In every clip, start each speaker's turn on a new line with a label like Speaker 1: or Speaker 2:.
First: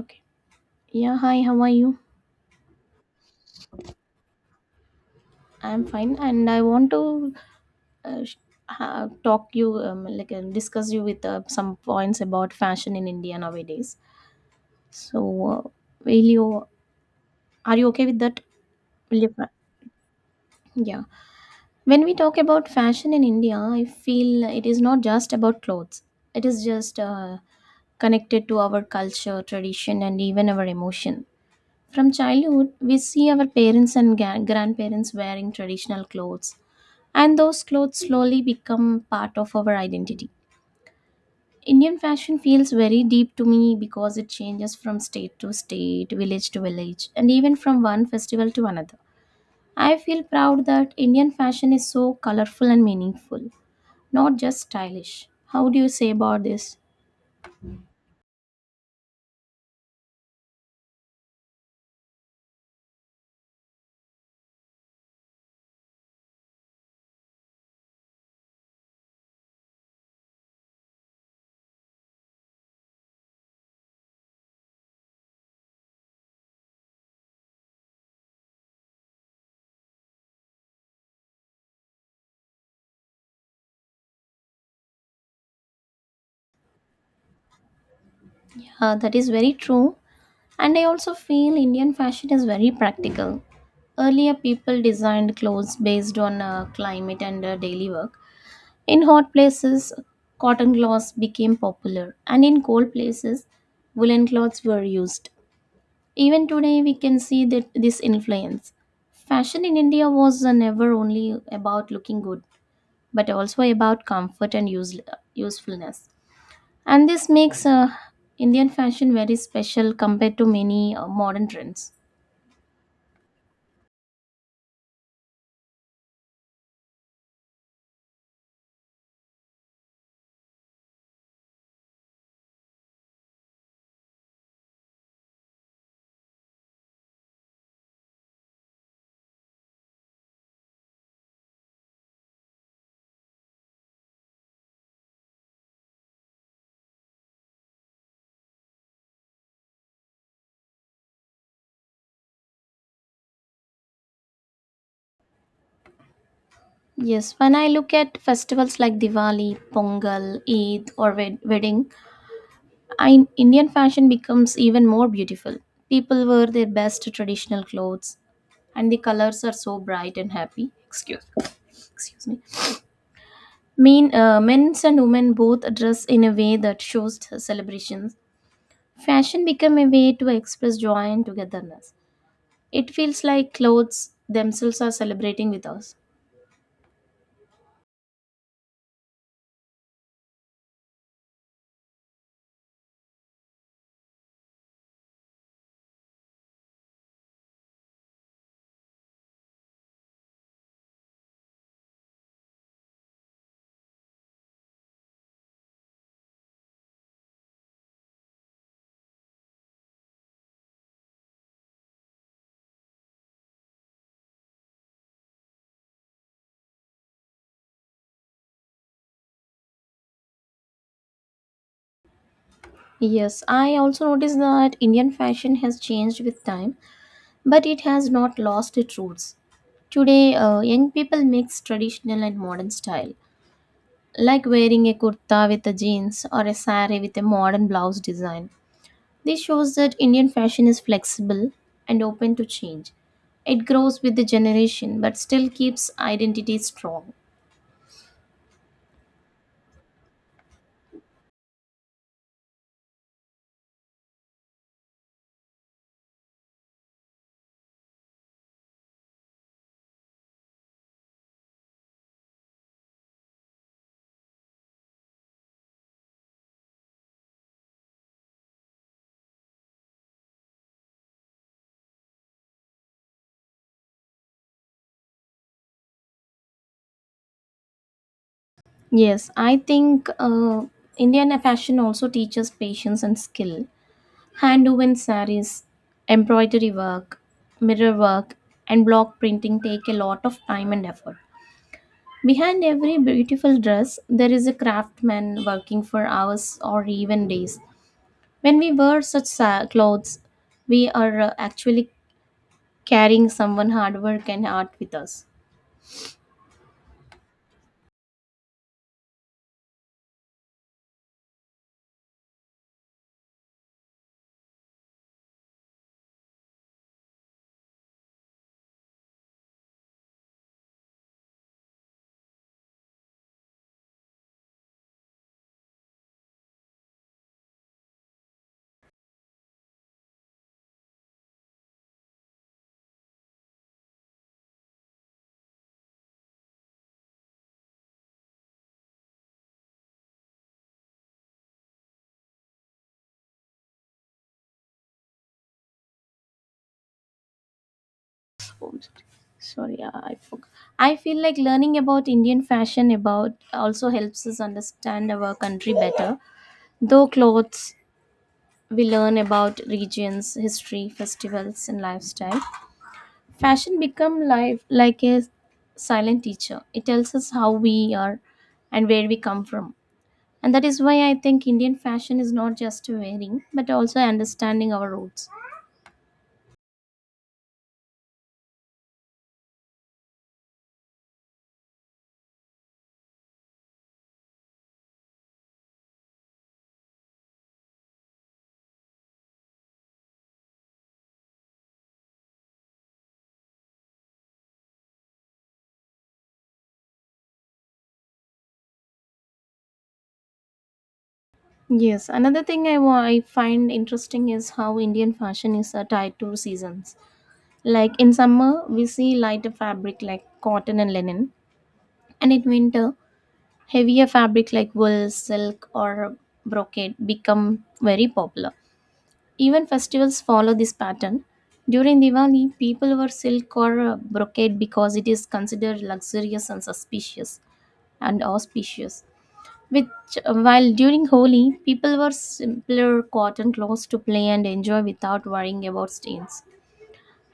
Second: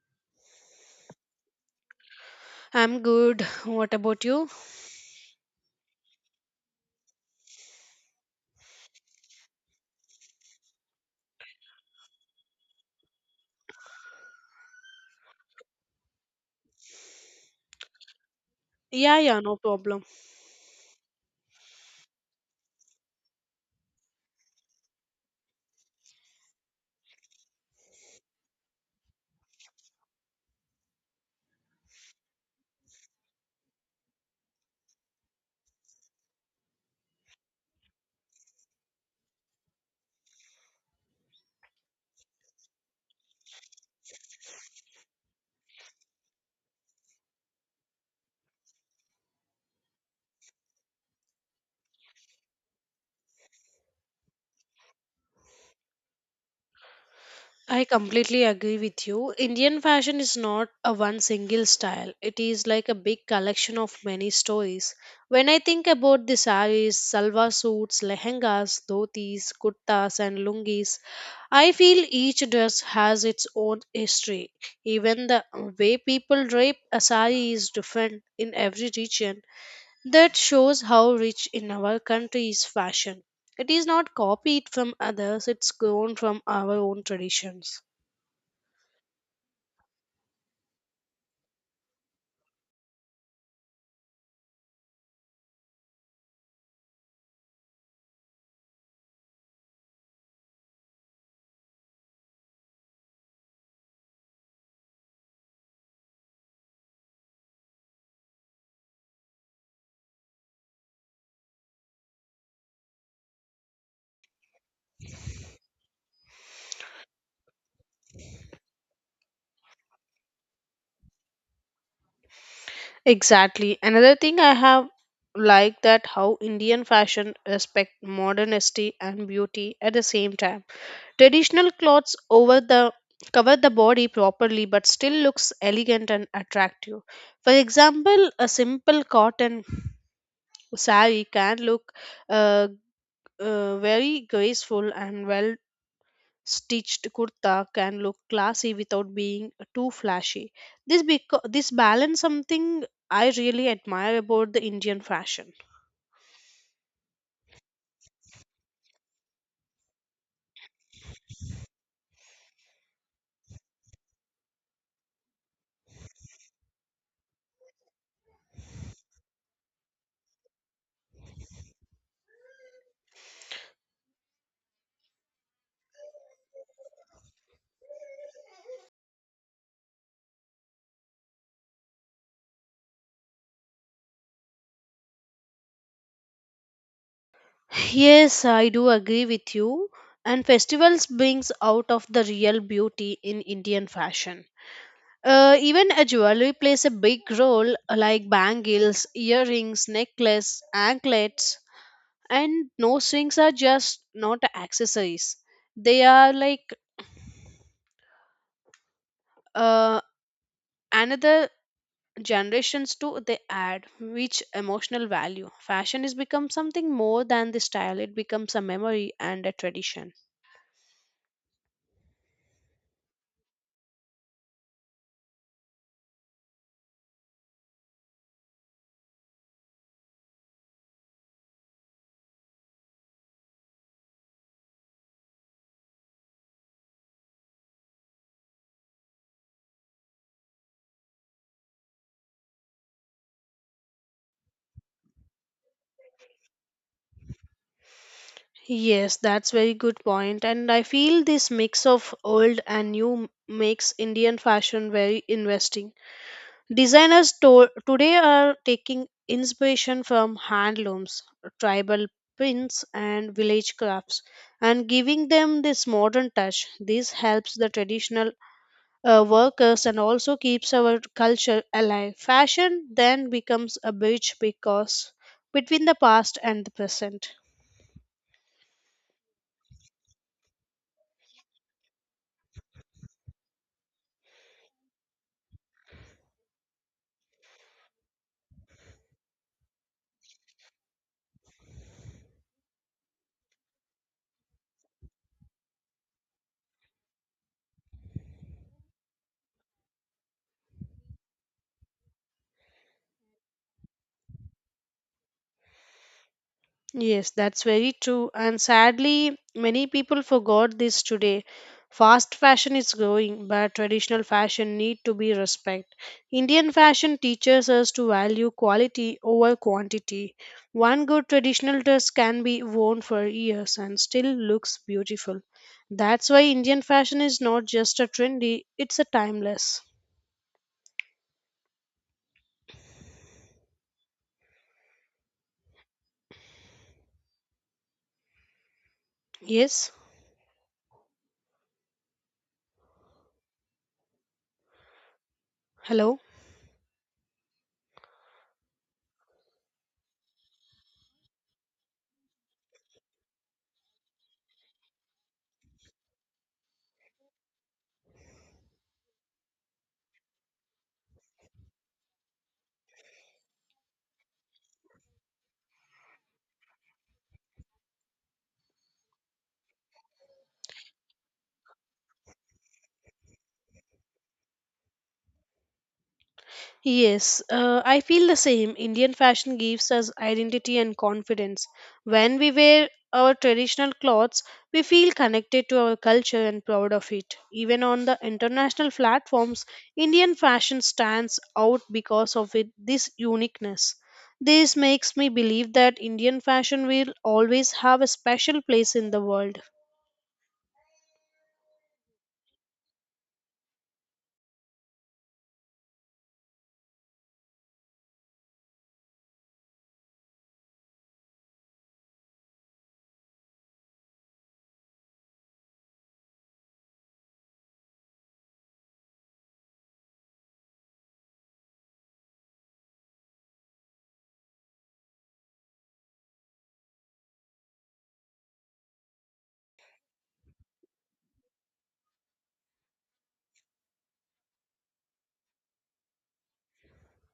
Speaker 1: Okay. Yeah, hi, how are you?
Speaker 2: I'm good. What about you?
Speaker 1: I'm fine, and I want to uh, sh- talk you, discuss you with some points about fashion in India nowadays. So, uh, will you, are you okay with that? Will
Speaker 2: Yeah,
Speaker 1: you,
Speaker 2: yeah,
Speaker 1: fa-
Speaker 2: no problem.
Speaker 1: yeah. When we talk about fashion in India, I feel it is not just about clothes, it is just connected to our culture, tradition, and even our emotion. From childhood, we see our parents and grandparents wearing traditional clothes, and those clothes slowly become part of our identity. Indian fashion feels very deep to me because it changes from state to state, village to village, and even from one festival to another. I feel proud that Indian fashion is so colorful and meaningful, not just stylish. How do you say about this?
Speaker 2: I completely agree with you. Indian fashion is not a one single style. It is like a big collection of many stories. When I think about the saris, salwar suits, lehengas, dhotis, kurtas and lungis, I feel each dress has its own history. Even the way people drape a sari is different in every region. That shows how rich in our country is fashion. It is not copied from others, it's grown from our own traditions.
Speaker 1: Yeah, that is very true. And I also feel Indian fashion is very practical. Earlier, people designed clothes based on climate and daily work. In hot places, cotton cloths became popular, and in cold places, woolen cloths were used. Even today, we can see that this influence. Fashion in India was never only about looking good, but also about comfort and usefulness. And this makes Indian fashion very special compared to many modern trends.
Speaker 2: Exactly. Another thing I have liked that how Indian fashion respect modernity and beauty at the same time. Traditional clothes over the cover the body properly but still looks elegant and attractive. For example, a simple cotton saree can look uh, very graceful and well Stitched kurta can look classy without being too flashy. This balance something I really admire about the Indian fashion.
Speaker 1: Yes, when I look at festivals like Diwali, Pongal, Eid, or wedding, Indian fashion becomes even more beautiful. People wear their best traditional clothes, and the colors are so bright and happy. Excuse me. Mean men and women both dress in a way that shows celebrations. Fashion become a way to express joy and togetherness. It feels like clothes themselves are celebrating with us.
Speaker 2: Yes, I do agree with you. And festivals brings out of the real beauty in Indian fashion. Even a jewelry plays a big role, like bangles, earrings, necklace, anklets, and nose rings are just not accessories. They are like uh, another generations too they add which emotional value fashion is become something more than the style it becomes a memory and a tradition.
Speaker 1: Yes, I also noticed that Indian fashion has changed with time, but it has not lost its roots. Today, young people mix traditional and modern style, like wearing a kurta with a jeans or a sari with a modern blouse design. This shows that Indian fashion is flexible and open to change. It grows with the generation but still keeps identity strong.
Speaker 2: Yes, that's very good point, and I feel this mix of old and new makes Indian fashion very investing. Designers today are taking inspiration from handlooms, tribal prints and village crafts, and giving them this modern touch. This helps the traditional workers and also keeps our culture alive. Fashion then becomes a bridge because between the past and the present.
Speaker 1: Yes, I think Indian fashion also teaches patience and skill. Hand-woven saris, embroidery work, mirror work, and block printing take a lot of time and effort. Behind every beautiful dress, there is a craftsman working for hours or even days. When we wear such clothes, we are actually carrying someone hard work and art with us.
Speaker 2: Yes, that's very true. And sadly, many people forgot this today. Fast fashion is growing, but traditional fashion need to be respect. Indian fashion teaches us to value quality over quantity. One good traditional dress can be worn for years and still looks beautiful. That's why Indian fashion is not just a trendy, it's a timeless. Yes, hello.
Speaker 1: I feel like learning about Indian fashion about also helps us understand our country better. Though clothes, we learn about regions, history, festivals, and lifestyle. Fashion become life like a silent teacher. It tells us how we are and where we come from. And that is why I think Indian fashion is not just wearing, but also understanding our roots.
Speaker 2: Yes, I feel the same. Indian fashion gives us identity and confidence. When we wear our traditional clothes, we feel connected to our culture and proud of it. Even on the international platforms, Indian fashion stands out because of it, this uniqueness. This makes me believe that Indian fashion will always have a special place in the world.
Speaker 1: Yes, another thing I find interesting is how Indian fashion is tied to seasons. Like in summer, we see lighter fabric like cotton and linen, and in winter, heavier fabric like wool, silk, or brocade become very popular. Even festivals follow this pattern. During Diwali, people wear silk or brocade because it is considered luxurious and suspicious and auspicious. Which, while during Holi, people wear simpler cotton clothes to play and enjoy without worrying about stains.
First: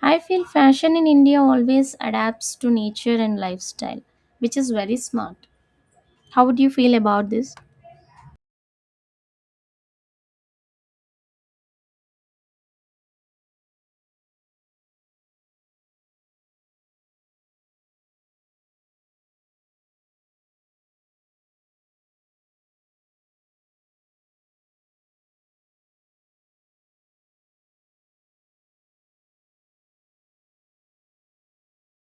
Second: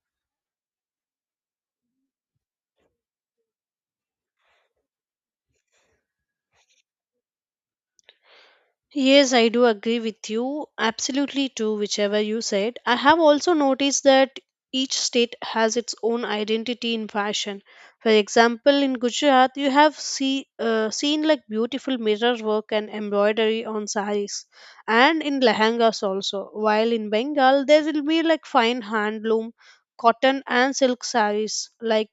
Speaker 1: I feel fashion in India always adapts to nature and lifestyle, which is very smart. How would you feel about this?
Speaker 2: Yes, I do agree with you. Absolutely too, whichever you said. I have also noticed that each state has its own identity in fashion. For example, in Gujarat, you have seen like beautiful mirror work and embroidery on saris, and in lehengas also. While in Bengal, there will be like fine handloom, cotton and silk saris like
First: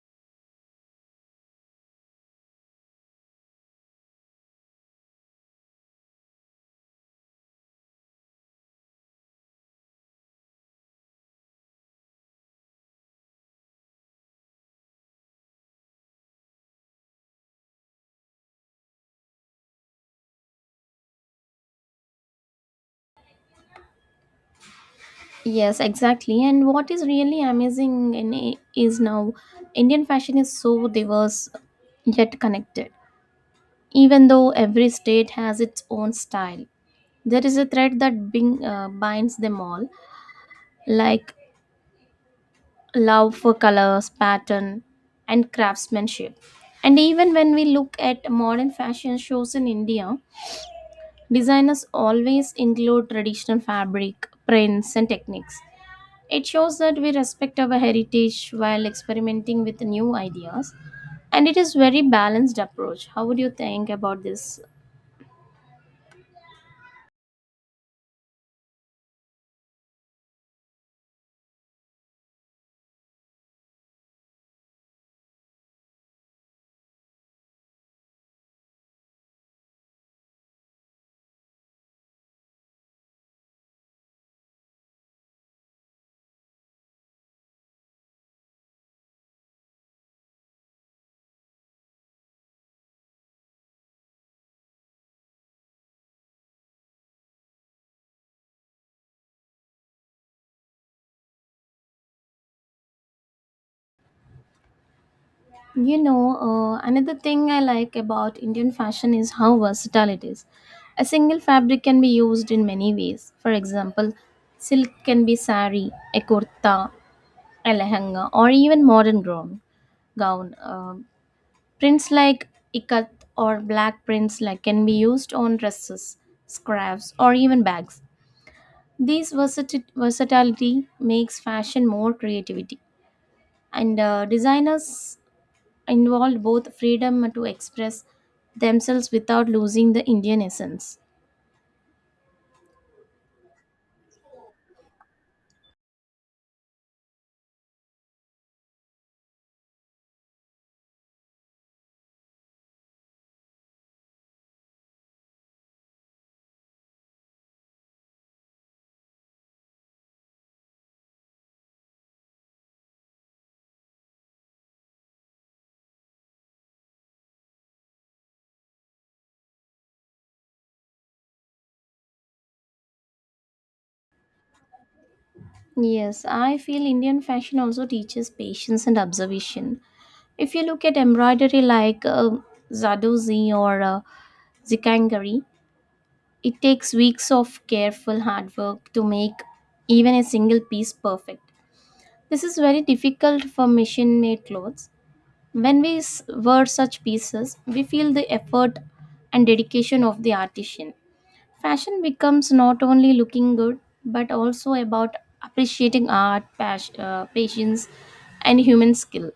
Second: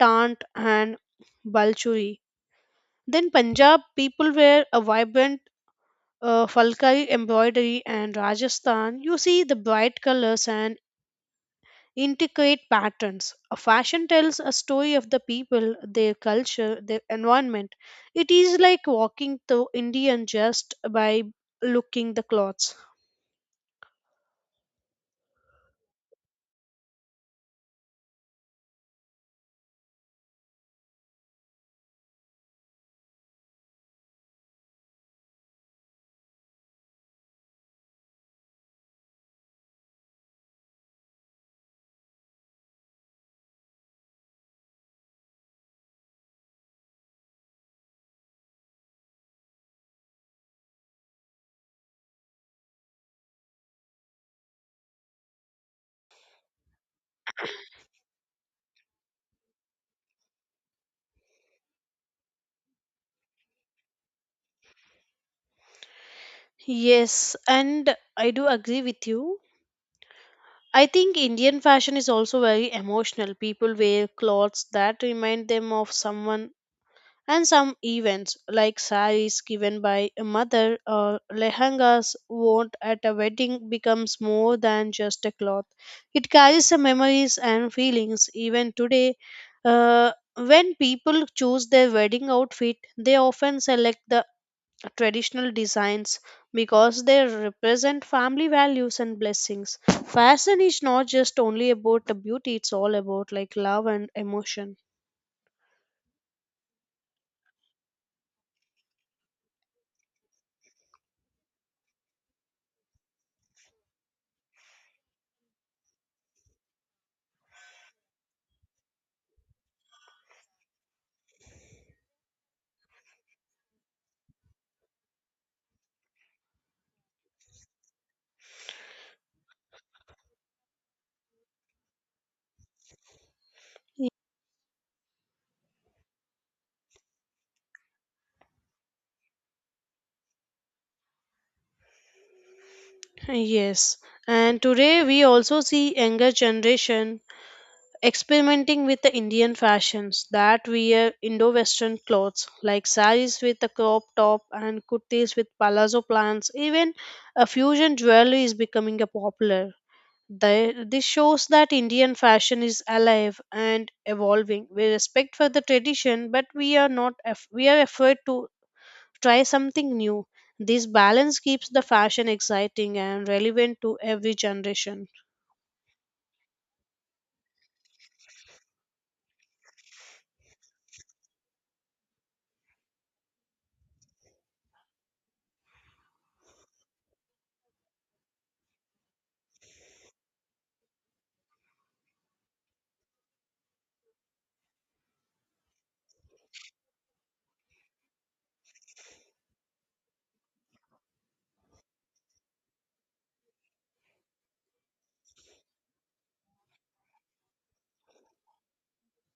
Speaker 2: tant and balchuri. Then Punjab people wear a vibrant Falkai embroidery, and Rajasthan, you see the bright colors and intricate patterns. A fashion tells a story of the people, their culture, their environment. It is like walking through Indian just by looking the clothes.
Speaker 1: Yes, exactly. And what is really amazing is now Indian fashion is so diverse yet connected. Even though every state has its own style, there is a thread that binds them all, like love for colors, pattern, and craftsmanship. And even when we look at modern fashion shows in India, designers always include traditional fabric, prints, and techniques. It shows that we respect our heritage while experimenting with new ideas, and it is very balanced approach. How would you think about this?
Speaker 2: Yes, and I do agree with you. I think Indian fashion is also very emotional. People wear clothes that remind them of someone and some events, like saris given by a mother or lehengas worn at a wedding, becomes more than just a cloth. It carries the memories and feelings even today. uh, when people choose their wedding outfit, they often select the traditional designs because they represent family values and blessings. Fashion is not just only about the beauty, it's all about like love and emotion.
Speaker 1: You know, another thing I like about Indian fashion is how versatile it is. A single fabric can be used in many ways. For example, silk can be sari, a kurta, a lehenga, or even modern gown. Prints like ikat or black prints like can be used on dresses, scarves, or even bags. This versatility makes fashion more creativity, and designers involved both freedom to express themselves without losing the Indian essence.
Speaker 2: Yes, and today we also see younger generation experimenting with the Indian fashions that wear Indo-Western clothes like saris with a crop top and kurtis with palazzo plants. Even a fusion jewelry is becoming a popular. This shows that Indian fashion is alive and evolving. We respect for the tradition, but we are not af- we are afraid to try something new. This balance keeps the fashion exciting and relevant to every generation.
Speaker 1: Yes, I feel Indian fashion also teaches patience and observation. If you look at embroidery like zadozi or zikangari, it takes weeks of careful hard work to make even a single piece perfect. This is very difficult for machine made clothes. When we wear such pieces, we feel the effort and dedication of the artisan. Fashion becomes not only looking good but also about appreciating art, patience, and human skill.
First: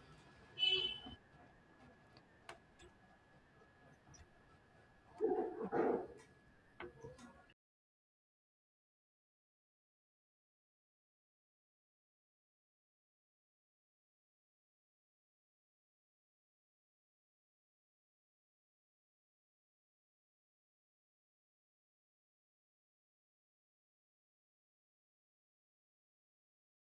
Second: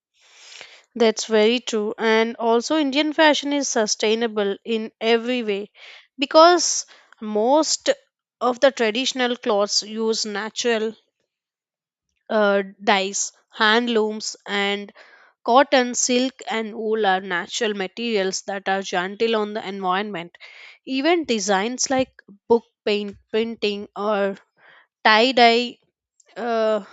Speaker 2: That's very true. And also, Indian fashion is sustainable in every way because most of the traditional clothes use natural dyes, handlooms, and cotton, silk, and wool are natural materials that are gentle on the environment. Even designs like book paint, printing, or tie dye uh,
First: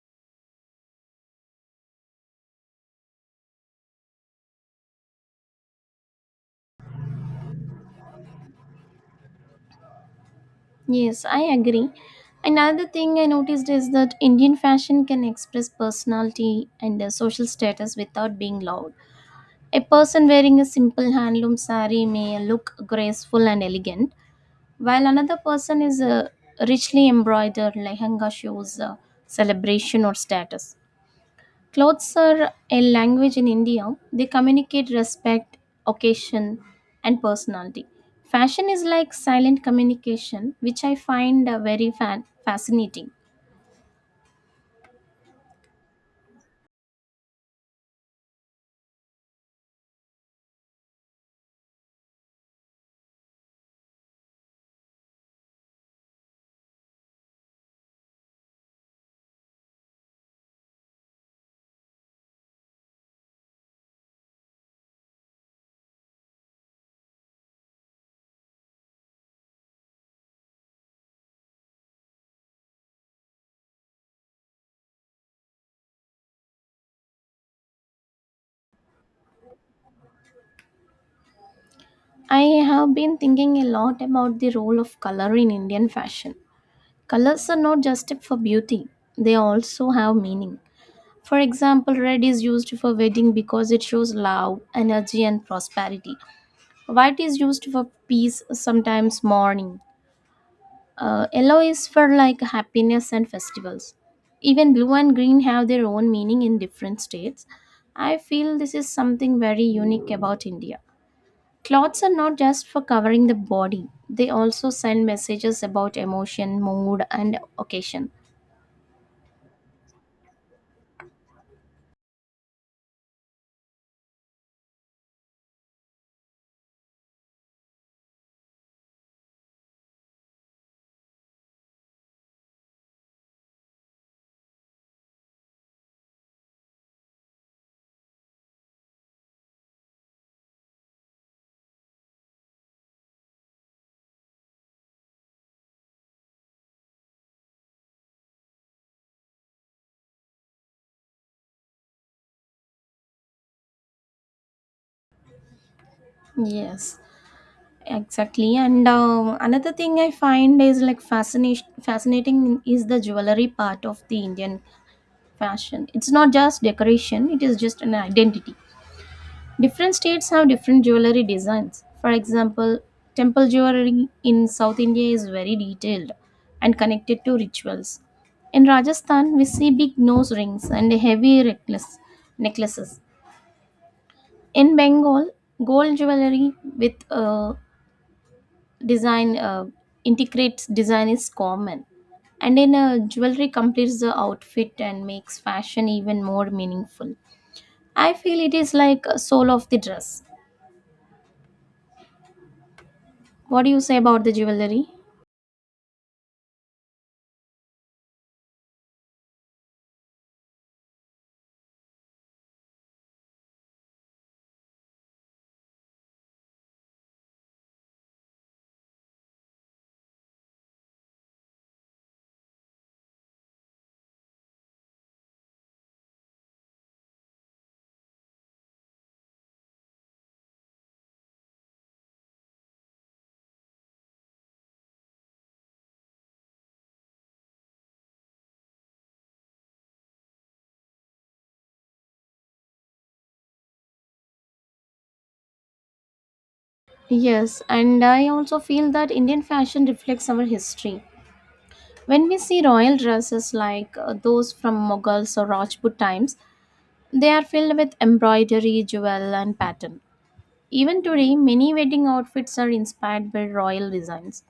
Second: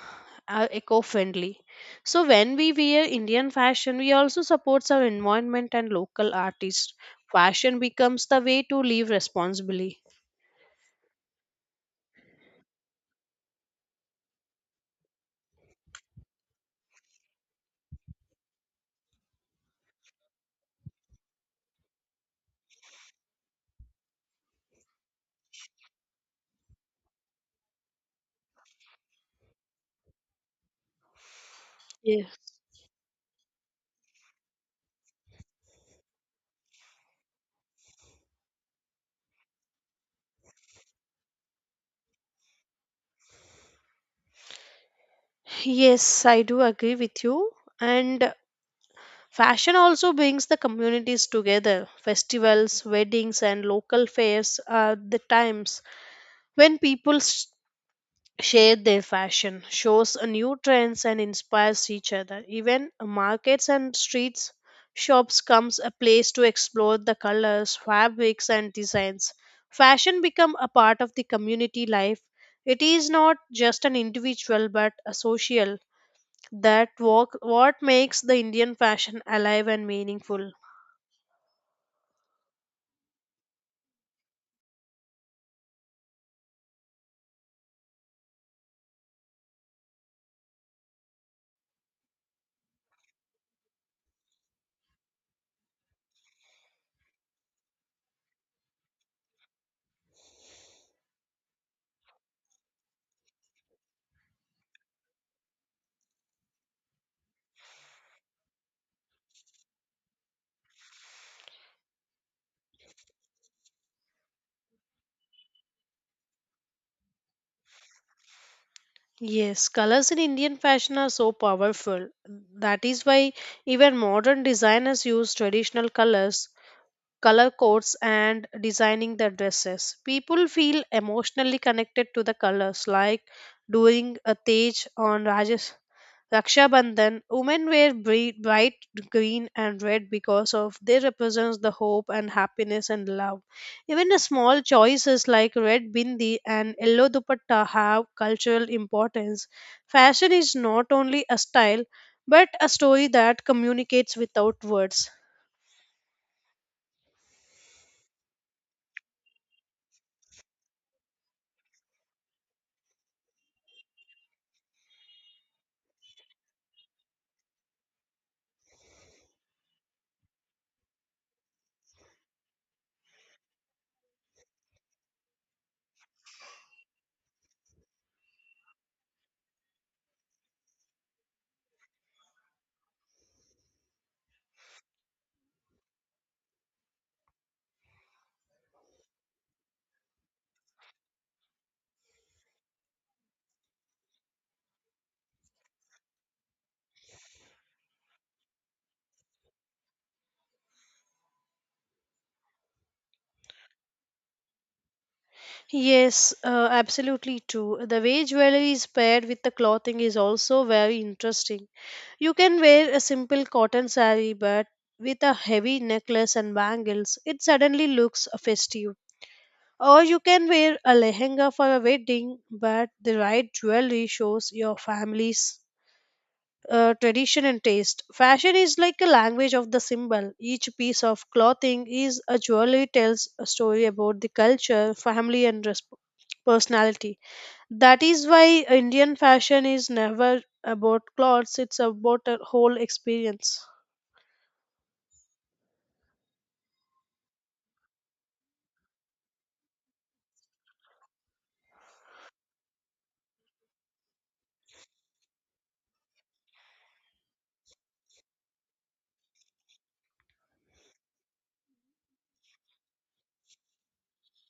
Speaker 2: are eco-friendly. So when we wear Indian fashion, we also supports our environment and local artists. Fashion becomes the way to live responsibly.
Speaker 1: Yes, I agree. Another thing I noticed is that Indian fashion can express personality and social status without being loud. A person wearing a simple handloom saree may look graceful and elegant, while another person is a richly embroidered lehenga shows celebration or status. Clothes
Speaker 2: Yes.
Speaker 1: are a language in India. They communicate respect, occasion, and personality. Fashion is like silent communication, which I find very fascinating.
Speaker 2: Yes, I do agree with you. And fashion also brings the communities together. Festivals, weddings, and local fairs are the times when share their fashion, shows a new trends and inspires each other. Even markets and streets shops comes a place to explore the colors, fabrics and designs. Fashion become a part of the community life. It is not just an individual but a social that walk, what makes the Indian fashion alive and meaningful.
Speaker 1: I have been thinking a lot about the role of color in Indian fashion. Colors are not just for beauty, they also have meaning. For example, red is used for wedding because it shows love, energy, and prosperity. White is used for peace, sometimes mourning. Yellow is for like happiness and festivals. Even blue and green have their own meaning in different states. I feel this is something very unique about India. Clothes are not just for covering the body, they also send messages about emotion, mood, and occasion.
Speaker 2: Yes, colors in Indian fashion are so powerful. That is why even modern designers use traditional colors color codes and designing the dresses. People feel emotionally connected to the colors, like during a Tej on Rajas. Raksha Bandhan, women wear bright green and red because of they represents the hope and happiness and love. Even the small choices like red bindi and yellow dupatta have cultural importance. Fashion is not only a style but a story that communicates without words.
Speaker 1: Yes, exactly. And another thing I find is like fascination fascinating is the jewelry part of the Indian fashion. It's not just decoration, it is just an identity. Different states have different jewelry designs. For example, temple jewelry in South India is very detailed and connected to rituals. In Rajasthan, we see big nose rings and heavy necklaces. In Bengal, gold jewelry with design integrates design is common. And in jewelry completes the outfit and makes fashion even more meaningful. I feel it is like a soul of the dress. What do you say about the jewelry?
Speaker 2: Yes, absolutely true. The way jewelry is paired with the clothing is also very interesting. You can wear a simple cotton saree, but with a heavy necklace and bangles, it suddenly looks festive. Or you can wear a lehenga for a wedding, but the right jewelry shows your family's tradition and taste. Fashion is like a language of the symbol. Each piece of clothing is a jewelry tells a story about the culture, family, and personality. That is why Indian fashion is never about clothes, it's about a whole experience.
Speaker 1: Yes, and I also feel that Indian fashion reflects our history. When we see royal dresses like those from Mughals or Rajput times, they are filled with embroidery, jewel, and pattern. Even today, many wedding outfits are inspired by royal designs.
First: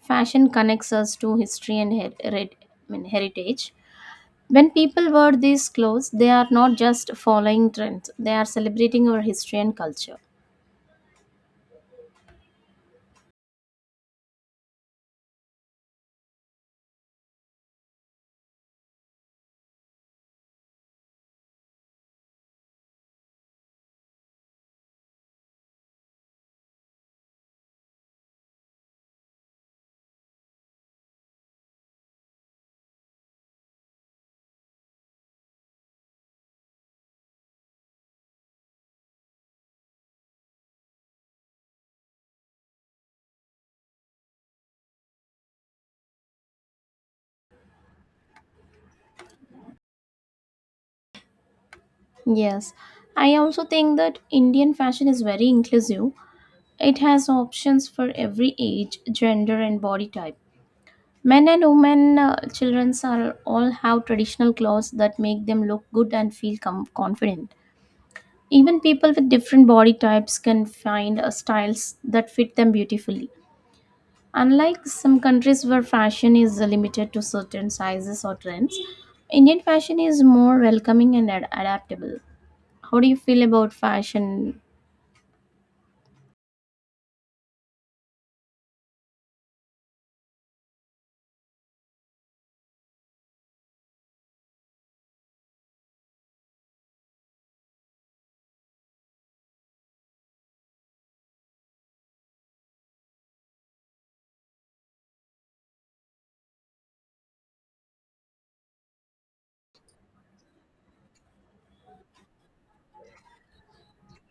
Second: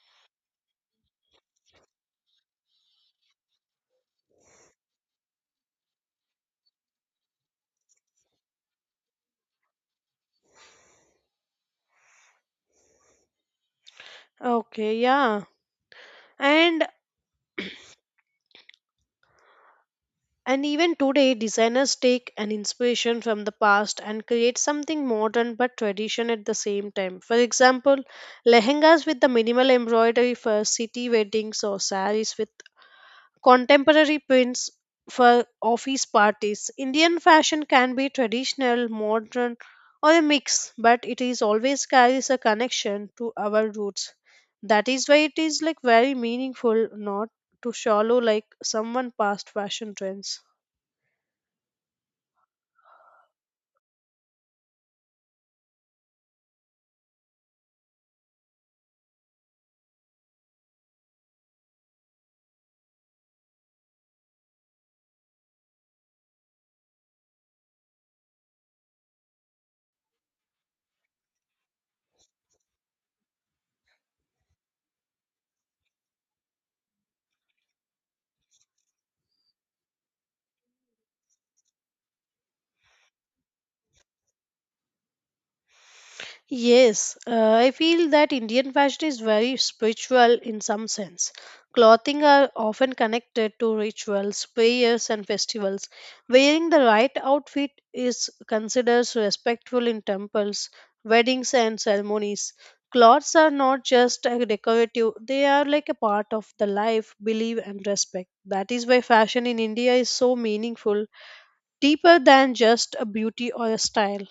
Speaker 1: Fashion connects us to history and heritage. When people wear these clothes, they are not just following trends, they are celebrating our history and culture.
Speaker 2: Okay, yeah. And and even today designers take an inspiration from the past and create something modern but tradition at the same time. For example, lehengas with the minimal embroidery for city weddings or saris with contemporary prints for office parties. Indian fashion can be traditional, modern, or a mix, but it is always carries a connection to our roots. That is why it is like very meaningful, not to shallow like someone past fashion trends.
Speaker 1: Yes, I also think that Indian fashion is very inclusive. It has options for every age, gender, and body type. Men and women, children are all have traditional clothes that make them look good and feel confident. Even people with different body types can find styles that fit them beautifully. Unlike some countries where fashion is limited to certain sizes or trends, Indian fashion is more welcoming and adaptable. How do you feel about fashion?
Speaker 2: Yes, I feel that Indian fashion is very spiritual in some sense. Clothing are often connected to rituals, prayers, and festivals. Wearing the right outfit is considered respectful in temples, weddings, and ceremonies. Clothes are not just a decorative, they are like a part of the life, belief, and respect. That is why fashion in India is so meaningful, deeper than just a beauty or a style.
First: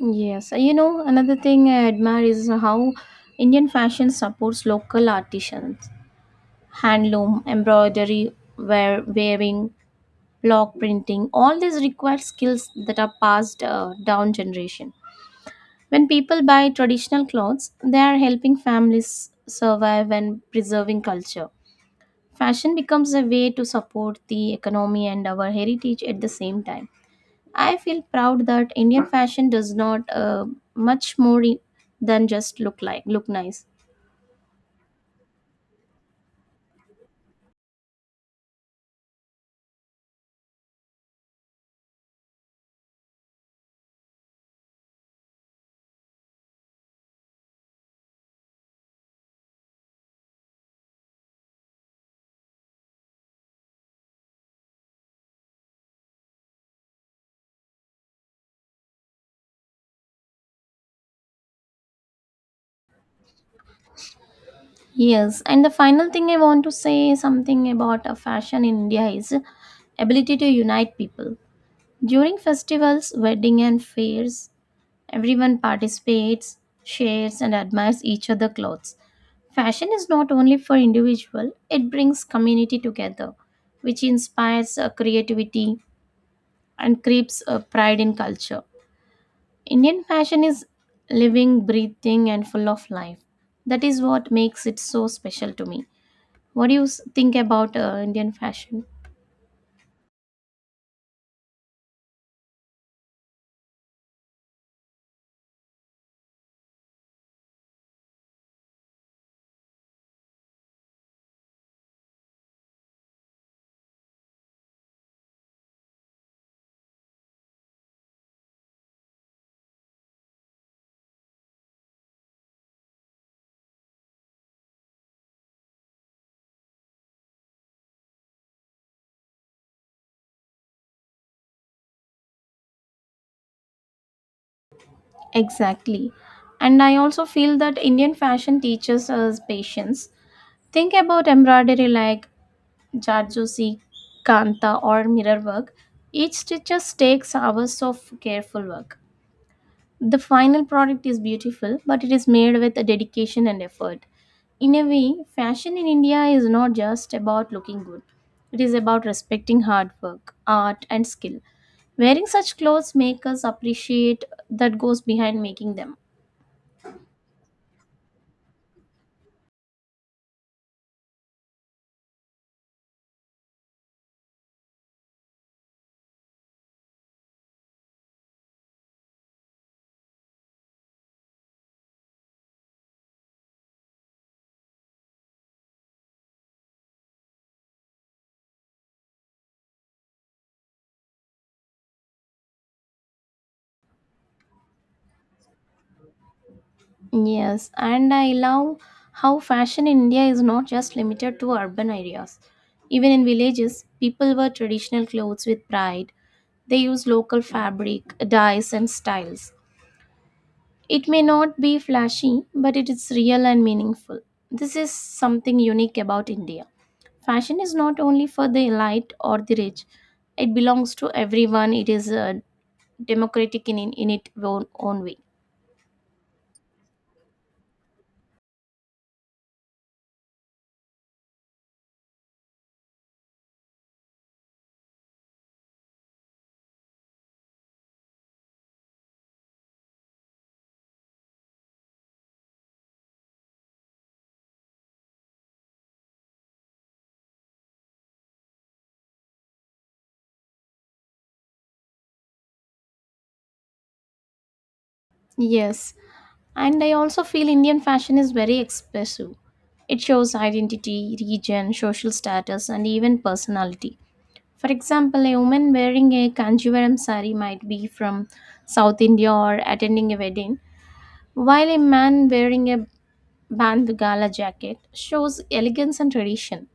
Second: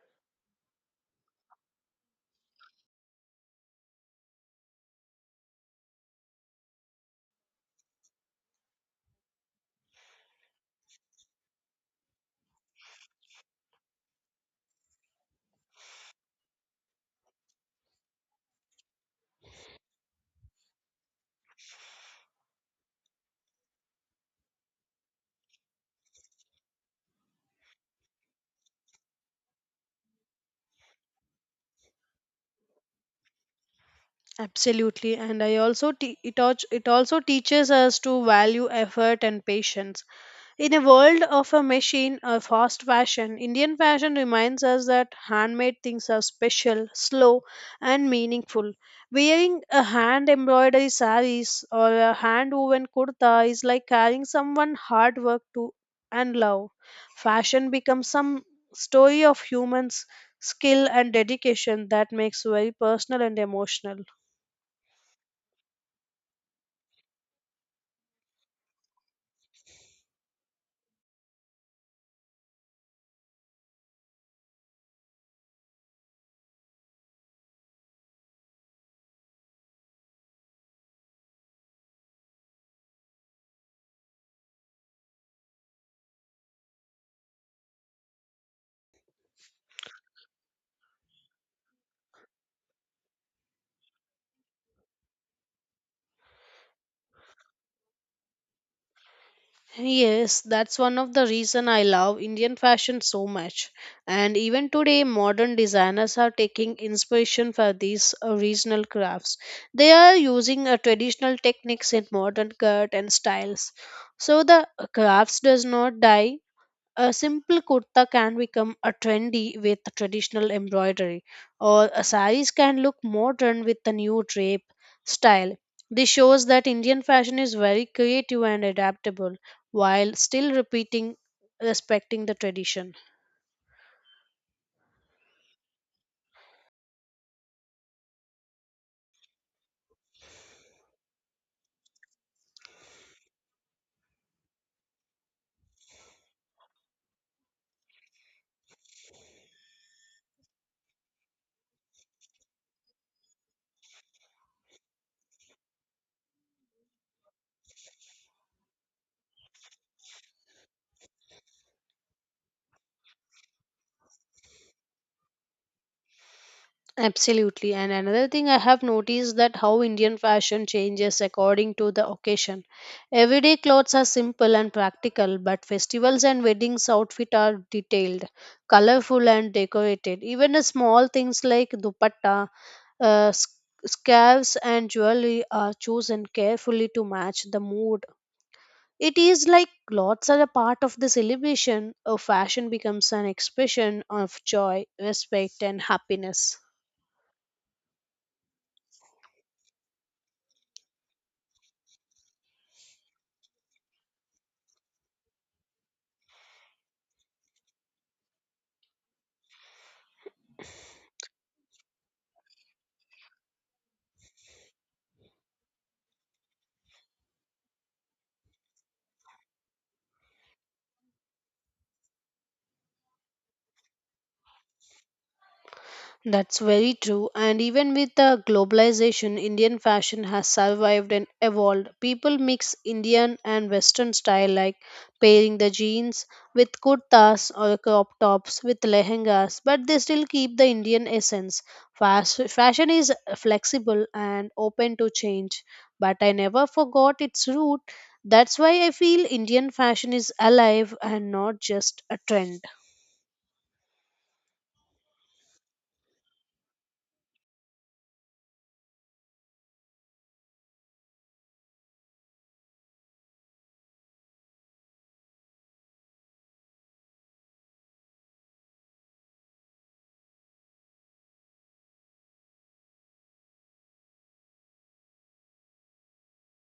Speaker 1: Yes, you know, another thing I admire is how Indian fashion supports local artisans. Handloom, embroidery, weaving, block printing, all these require skills that are passed down generation. When people buy traditional clothes, they are helping families survive and preserving culture. Fashion becomes a way to support the economy and our heritage at the same time. I feel proud that Indian fashion does not much more than just look like look nice.
Speaker 2: Absolutely, and I also it also teaches us to value effort and patience. In a world of a machine or fast fashion, Indian fashion reminds us that handmade things are special, slow, and meaningful. Wearing a hand embroidery saris or a hand woven kurta is like carrying someone hard work to and love. Fashion becomes some story of humans skill and dedication that makes very personal and emotional.
Speaker 1: Yes, and the final thing I want to say something about a fashion in India is ability to unite people. During festivals, wedding and fairs, everyone participates, shares and admires each other' clothes. Fashion is not only for individual, it brings community together, which inspires creativity and creates pride in culture. Indian fashion is living, breathing, and full of life. That is what makes it so special to me. What do you think about Indian fashion?
Speaker 2: Yes, that's one of the reason I love Indian fashion so much. And even today, modern designers are taking inspiration for these regional crafts. They are using traditional techniques in modern cut and styles. So the crafts does not die. A simple kurta can become a trendy with traditional embroidery, or a saris can look modern with a new drape style. This shows that Indian fashion is very creative and adaptable while still repeating respecting the tradition.
Speaker 1: Exactly. And I also feel that Indian fashion teaches us patience. Think about embroidery like Jarjosi, Kanta, or mirror work. Each stitches takes hours of careful work. The final product is beautiful, but it is made with a dedication and effort. In a way, fashion in India is not just about looking good, it is about respecting hard work, art, and skill. Wearing such clothes make us appreciate that goes behind making them.
Speaker 2: Absolutely. And another thing I have noticed that how Indian fashion changes according to the occasion. Everyday clothes are simple and practical, but festivals and weddings outfit are detailed, colorful and decorated. Even the small things like dupatta, uh, s- scarves and jewelry are chosen carefully to match the mood. It is like clothes are a part of the celebration. A fashion becomes an expression of joy, respect and happiness.
Speaker 1: Yes, and I love how fashion in India is not just limited to urban areas. Even in villages, people wear traditional clothes with pride. They use local fabric, dyes, and styles. It may not be flashy, but it is real and meaningful. This is something unique about India. Fashion is not only for the elite or the rich, it belongs to everyone. It is democratic in its own way.
Speaker 2: That's very true. And even with the globalization, Indian fashion has survived and evolved. People mix Indian and Western style, like pairing the jeans with kurtas or crop tops with lehengas, but they still keep the Indian essence. Fashion is flexible and open to change, but I never forgot its root. That's why I feel Indian fashion is alive and not just a trend.
Speaker 1: Yes, and I also feel Indian fashion is very expressive. It shows identity, region, social status, and even personality. For example, a woman wearing a Kanjivaram sari might be from South India or attending a wedding, while a man wearing a bandhgala jacket shows elegance and tradition.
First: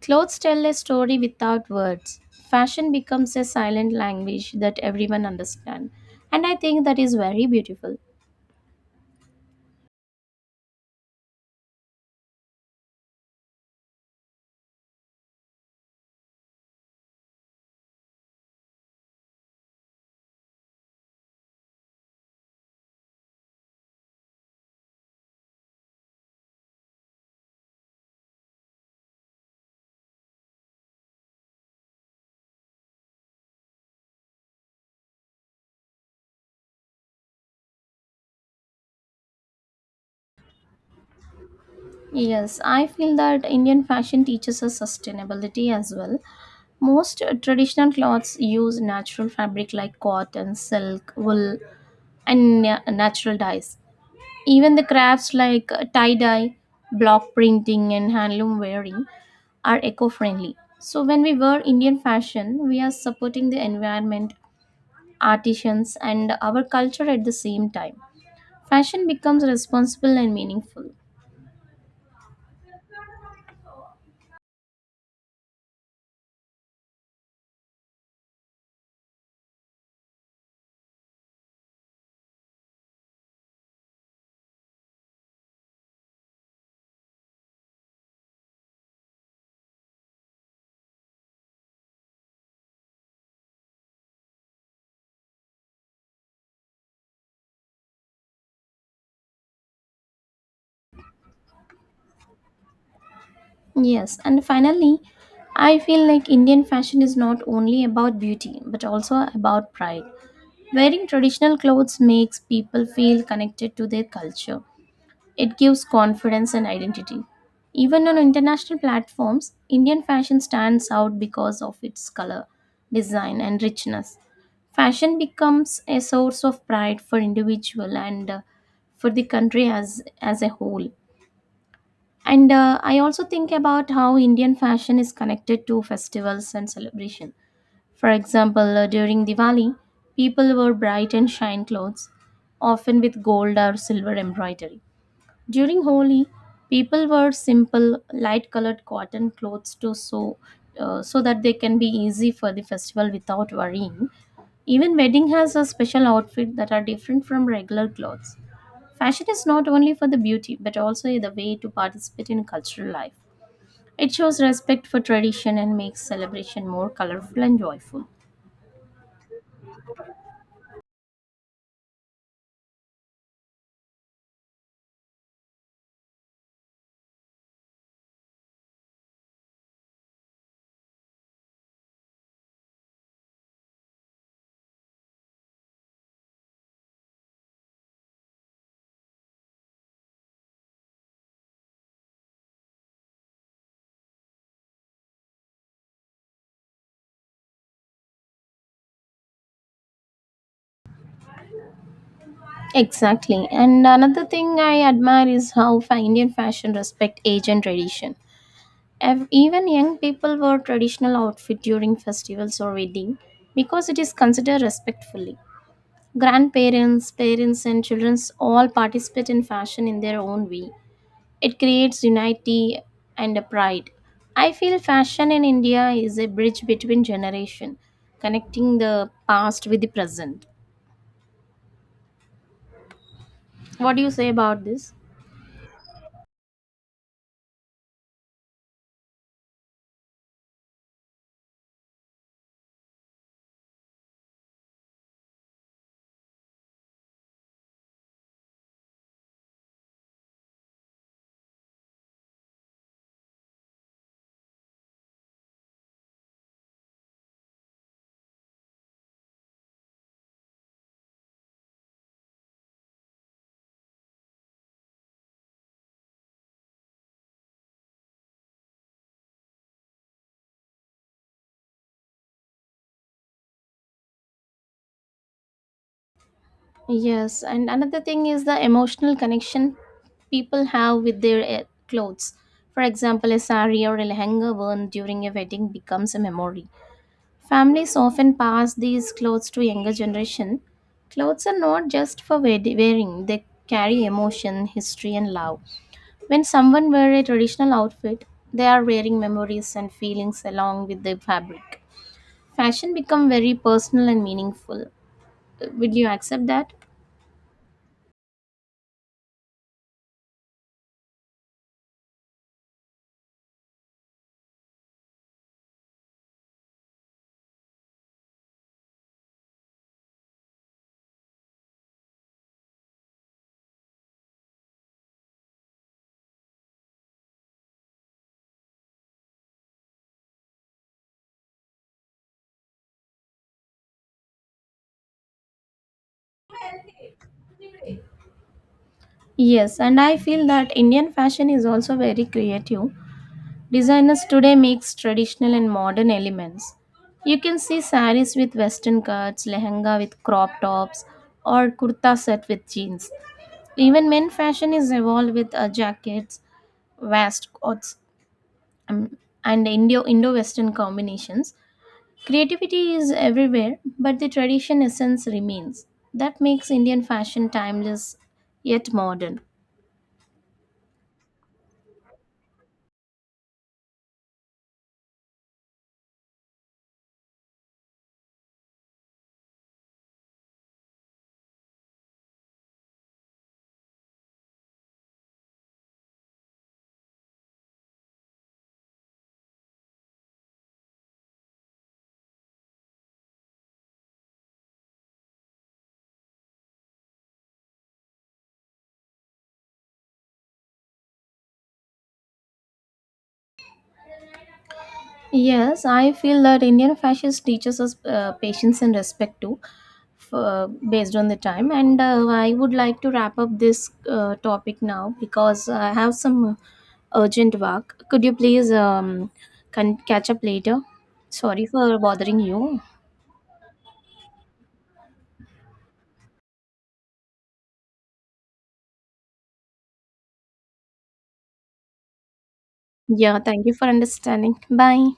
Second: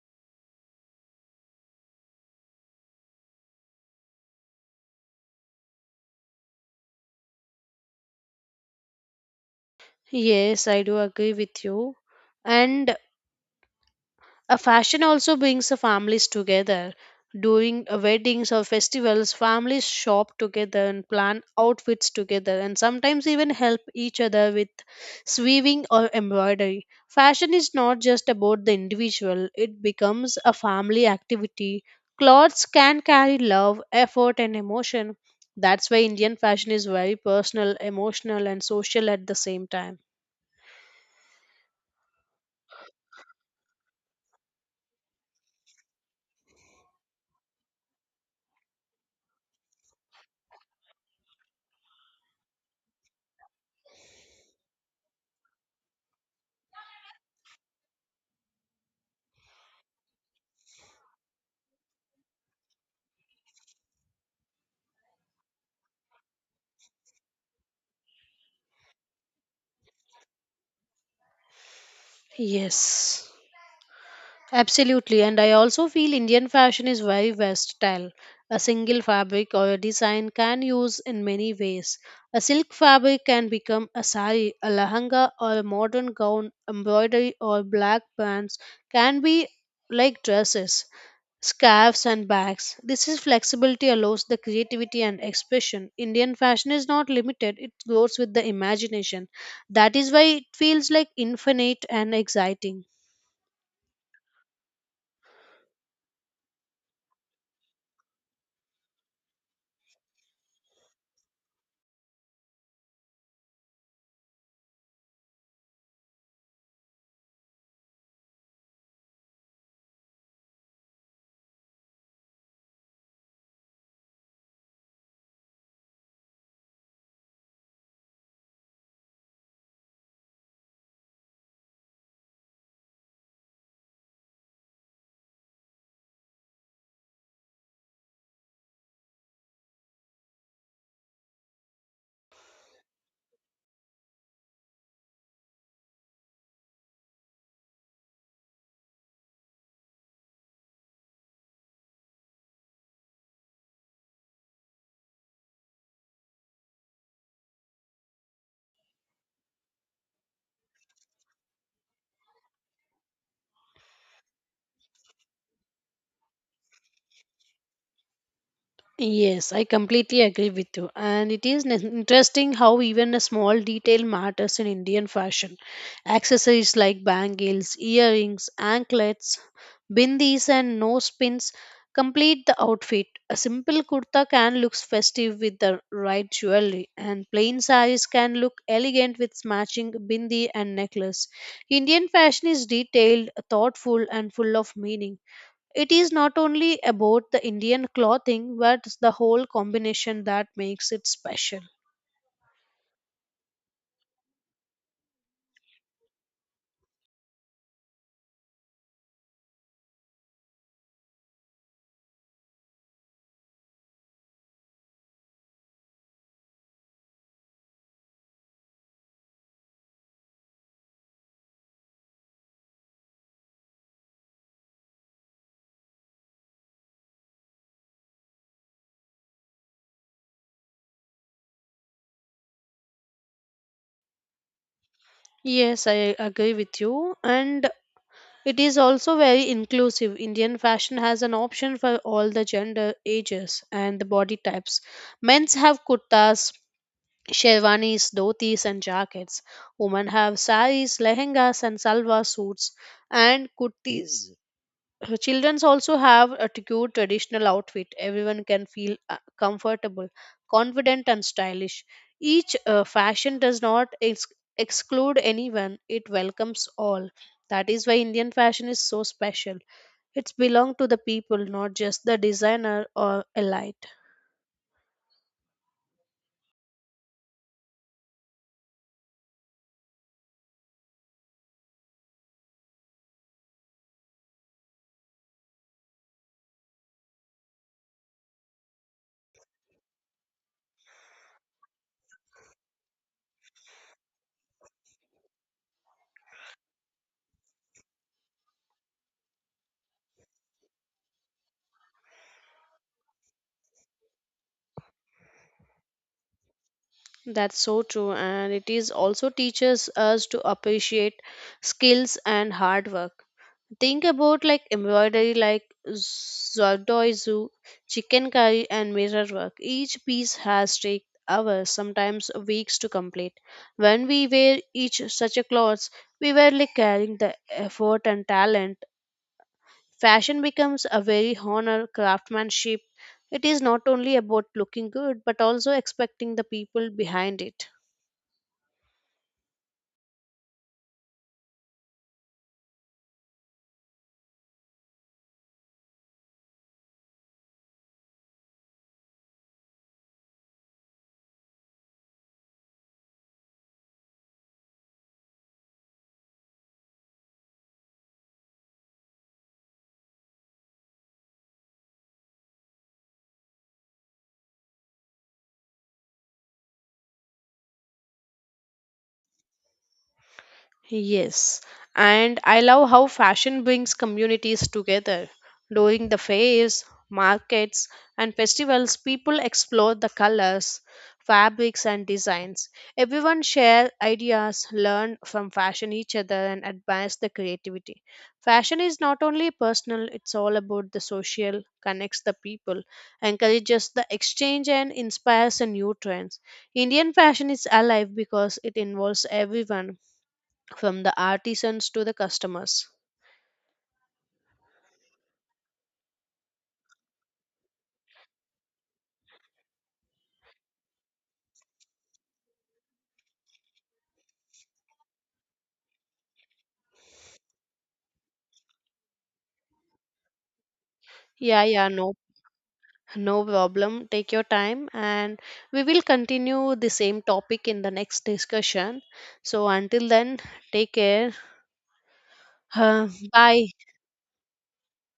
Speaker 1: Clothes tell a story without words. Fashion becomes a silent language that everyone understands. And I think that is very beautiful.
Speaker 2: Yes, I do agree with you. And a fashion also brings the families together. During weddings or festivals, families shop together and plan outfits together, and sometimes even help each other with sewing or embroidery. Fashion is not just about the individual, it becomes a family activity. Clothes can carry love, effort, and emotion. That's why Indian fashion is very personal, emotional, and social at the same time.
Speaker 1: Yes, I feel that Indian fashion teaches us sustainability as well. Most traditional cloths use natural fabric like cotton, silk, wool, and natural dyes. Even the crafts like tie dye, block printing, and handloom wearing are eco friendly. So, when we wear Indian fashion, we are supporting the environment, artisans, and our culture at the same time. Fashion becomes responsible and meaningful.
Speaker 2: Yes. Absolutely, and I also feel Indian fashion is very versatile. A single fabric or a design can use in many ways. A silk fabric can become a sari, a lahanga, or a modern gown. Embroidery or black bands can be like dresses, scarves, and bags. This is flexibility allows the creativity and expression. Indian fashion is not limited; it grows with the imagination. That is why it feels like infinite and exciting.
Speaker 1: Yes, and finally, I feel like Indian fashion is not only about beauty but also about pride. Wearing traditional clothes makes people feel connected to their culture. It gives confidence and identity. Even on international platforms, Indian fashion stands out because of its color, design, and richness. Fashion becomes a source of pride for individual and for the country as a whole. And I also think about how Indian fashion is connected to festivals and celebration. For example, during Diwali, people wear bright and shine clothes, often with gold or silver embroidery. During Holi, people wear simple, light colored cotton clothes to so that they can be easy for the festival without worrying. Even wedding has a special outfit that are different from regular clothes. Fashion is not only for the beauty but also the way to participate in cultural life. It shows respect for tradition and makes celebration more colorful and joyful.
Speaker 2: Yes, I completely agree with you. And it is interesting how even a small detail matters in Indian fashion. Accessories like bangles, earrings, anklets, bindis, and nose pins complete the outfit. A simple kurta can look festive with the right jewelry, and plain saris can look elegant with matching bindi and necklace. Indian fashion is detailed, thoughtful, and full of meaning. It is not only about the Indian clothing, but the whole combination that makes it special.
Speaker 1: Exactly. And another thing I admire is how Indian fashion respect age and tradition. Even young people wear traditional outfit during festivals or wedding because it is considered respectfully. Grandparents, parents, and children all participate in fashion in their own way. It creates unity and a pride. I feel fashion in India is a bridge between generation, connecting the past with the present. What do you say about this?
Speaker 2: Yes, I agree with you. And it is also very inclusive. Indian fashion has an option for all the gender, ages, and the body types. Men's have kurtas, sherwanis, dhotis, and jackets. Women have saris, lehengas, and salwar suits, and kurtis. Childrens also have a cute traditional outfit. Everyone can feel comfortable, confident, and stylish. Each fashion does not exclude anyone, it welcomes all. That is why Indian fashion is so special. It's belong to the people, not just the designer or elite.
Speaker 1: Yes, and another thing is the emotional connection people have with their clothes. For example, a sari or a lehenga worn during a wedding becomes a memory. Families often pass these clothes to younger generation. Clothes are not just for wearing; they carry emotion, history, and love. When someone wears a traditional outfit, they are wearing memories and feelings along with the fabric. Fashion become very personal and meaningful. Would you accept that?
Speaker 2: That's so true, and it is also teaches us to appreciate skills and hard work. Think about like embroidery like Zordoizu, chicken curry and mirror work. Each piece has take hours, sometimes weeks to complete. When we wear each such a clothes, we were like carrying the effort and talent. Fashion becomes a very honor craftsmanship. It is not only about looking good but also expecting the people behind it.
Speaker 1: Yes, and I feel that Indian fashion is also very creative. Designers today mix traditional and modern elements. You can see saris with western cuts, lehenga with crop tops, or kurta set with jeans. Even men fashion is evolved with jackets, waistcoats, um, and Indo Western combinations. Creativity is everywhere, but the tradition essence remains. That makes Indian fashion timeless yet modern.
Speaker 2: Yes, and I love how fashion brings communities together. During the fairs, markets, and festivals, people explore the colors, fabrics, and designs. Everyone share ideas, learn from fashion each other, and advance the creativity. Fashion is not only personal, it's all about the social, connects the people, encourages the exchange, and inspires the new trends. Indian fashion is alive because it involves everyone from the artisans to the customers.
Speaker 1: Yes, I feel that Indian fashion teaches us patience and respect too, based on the time. And I would like to wrap up this topic now because I have some urgent work. Could you please can catch up later?
Speaker 2: Yeah,
Speaker 1: Sorry
Speaker 2: yeah,
Speaker 1: for
Speaker 2: no,
Speaker 1: bothering you.
Speaker 2: no problem. Take your time, and we will continue the same topic in the next discussion. So, until then, take care.
Speaker 1: Yeah, thank
Speaker 2: Bye.
Speaker 1: you for understanding. Bye.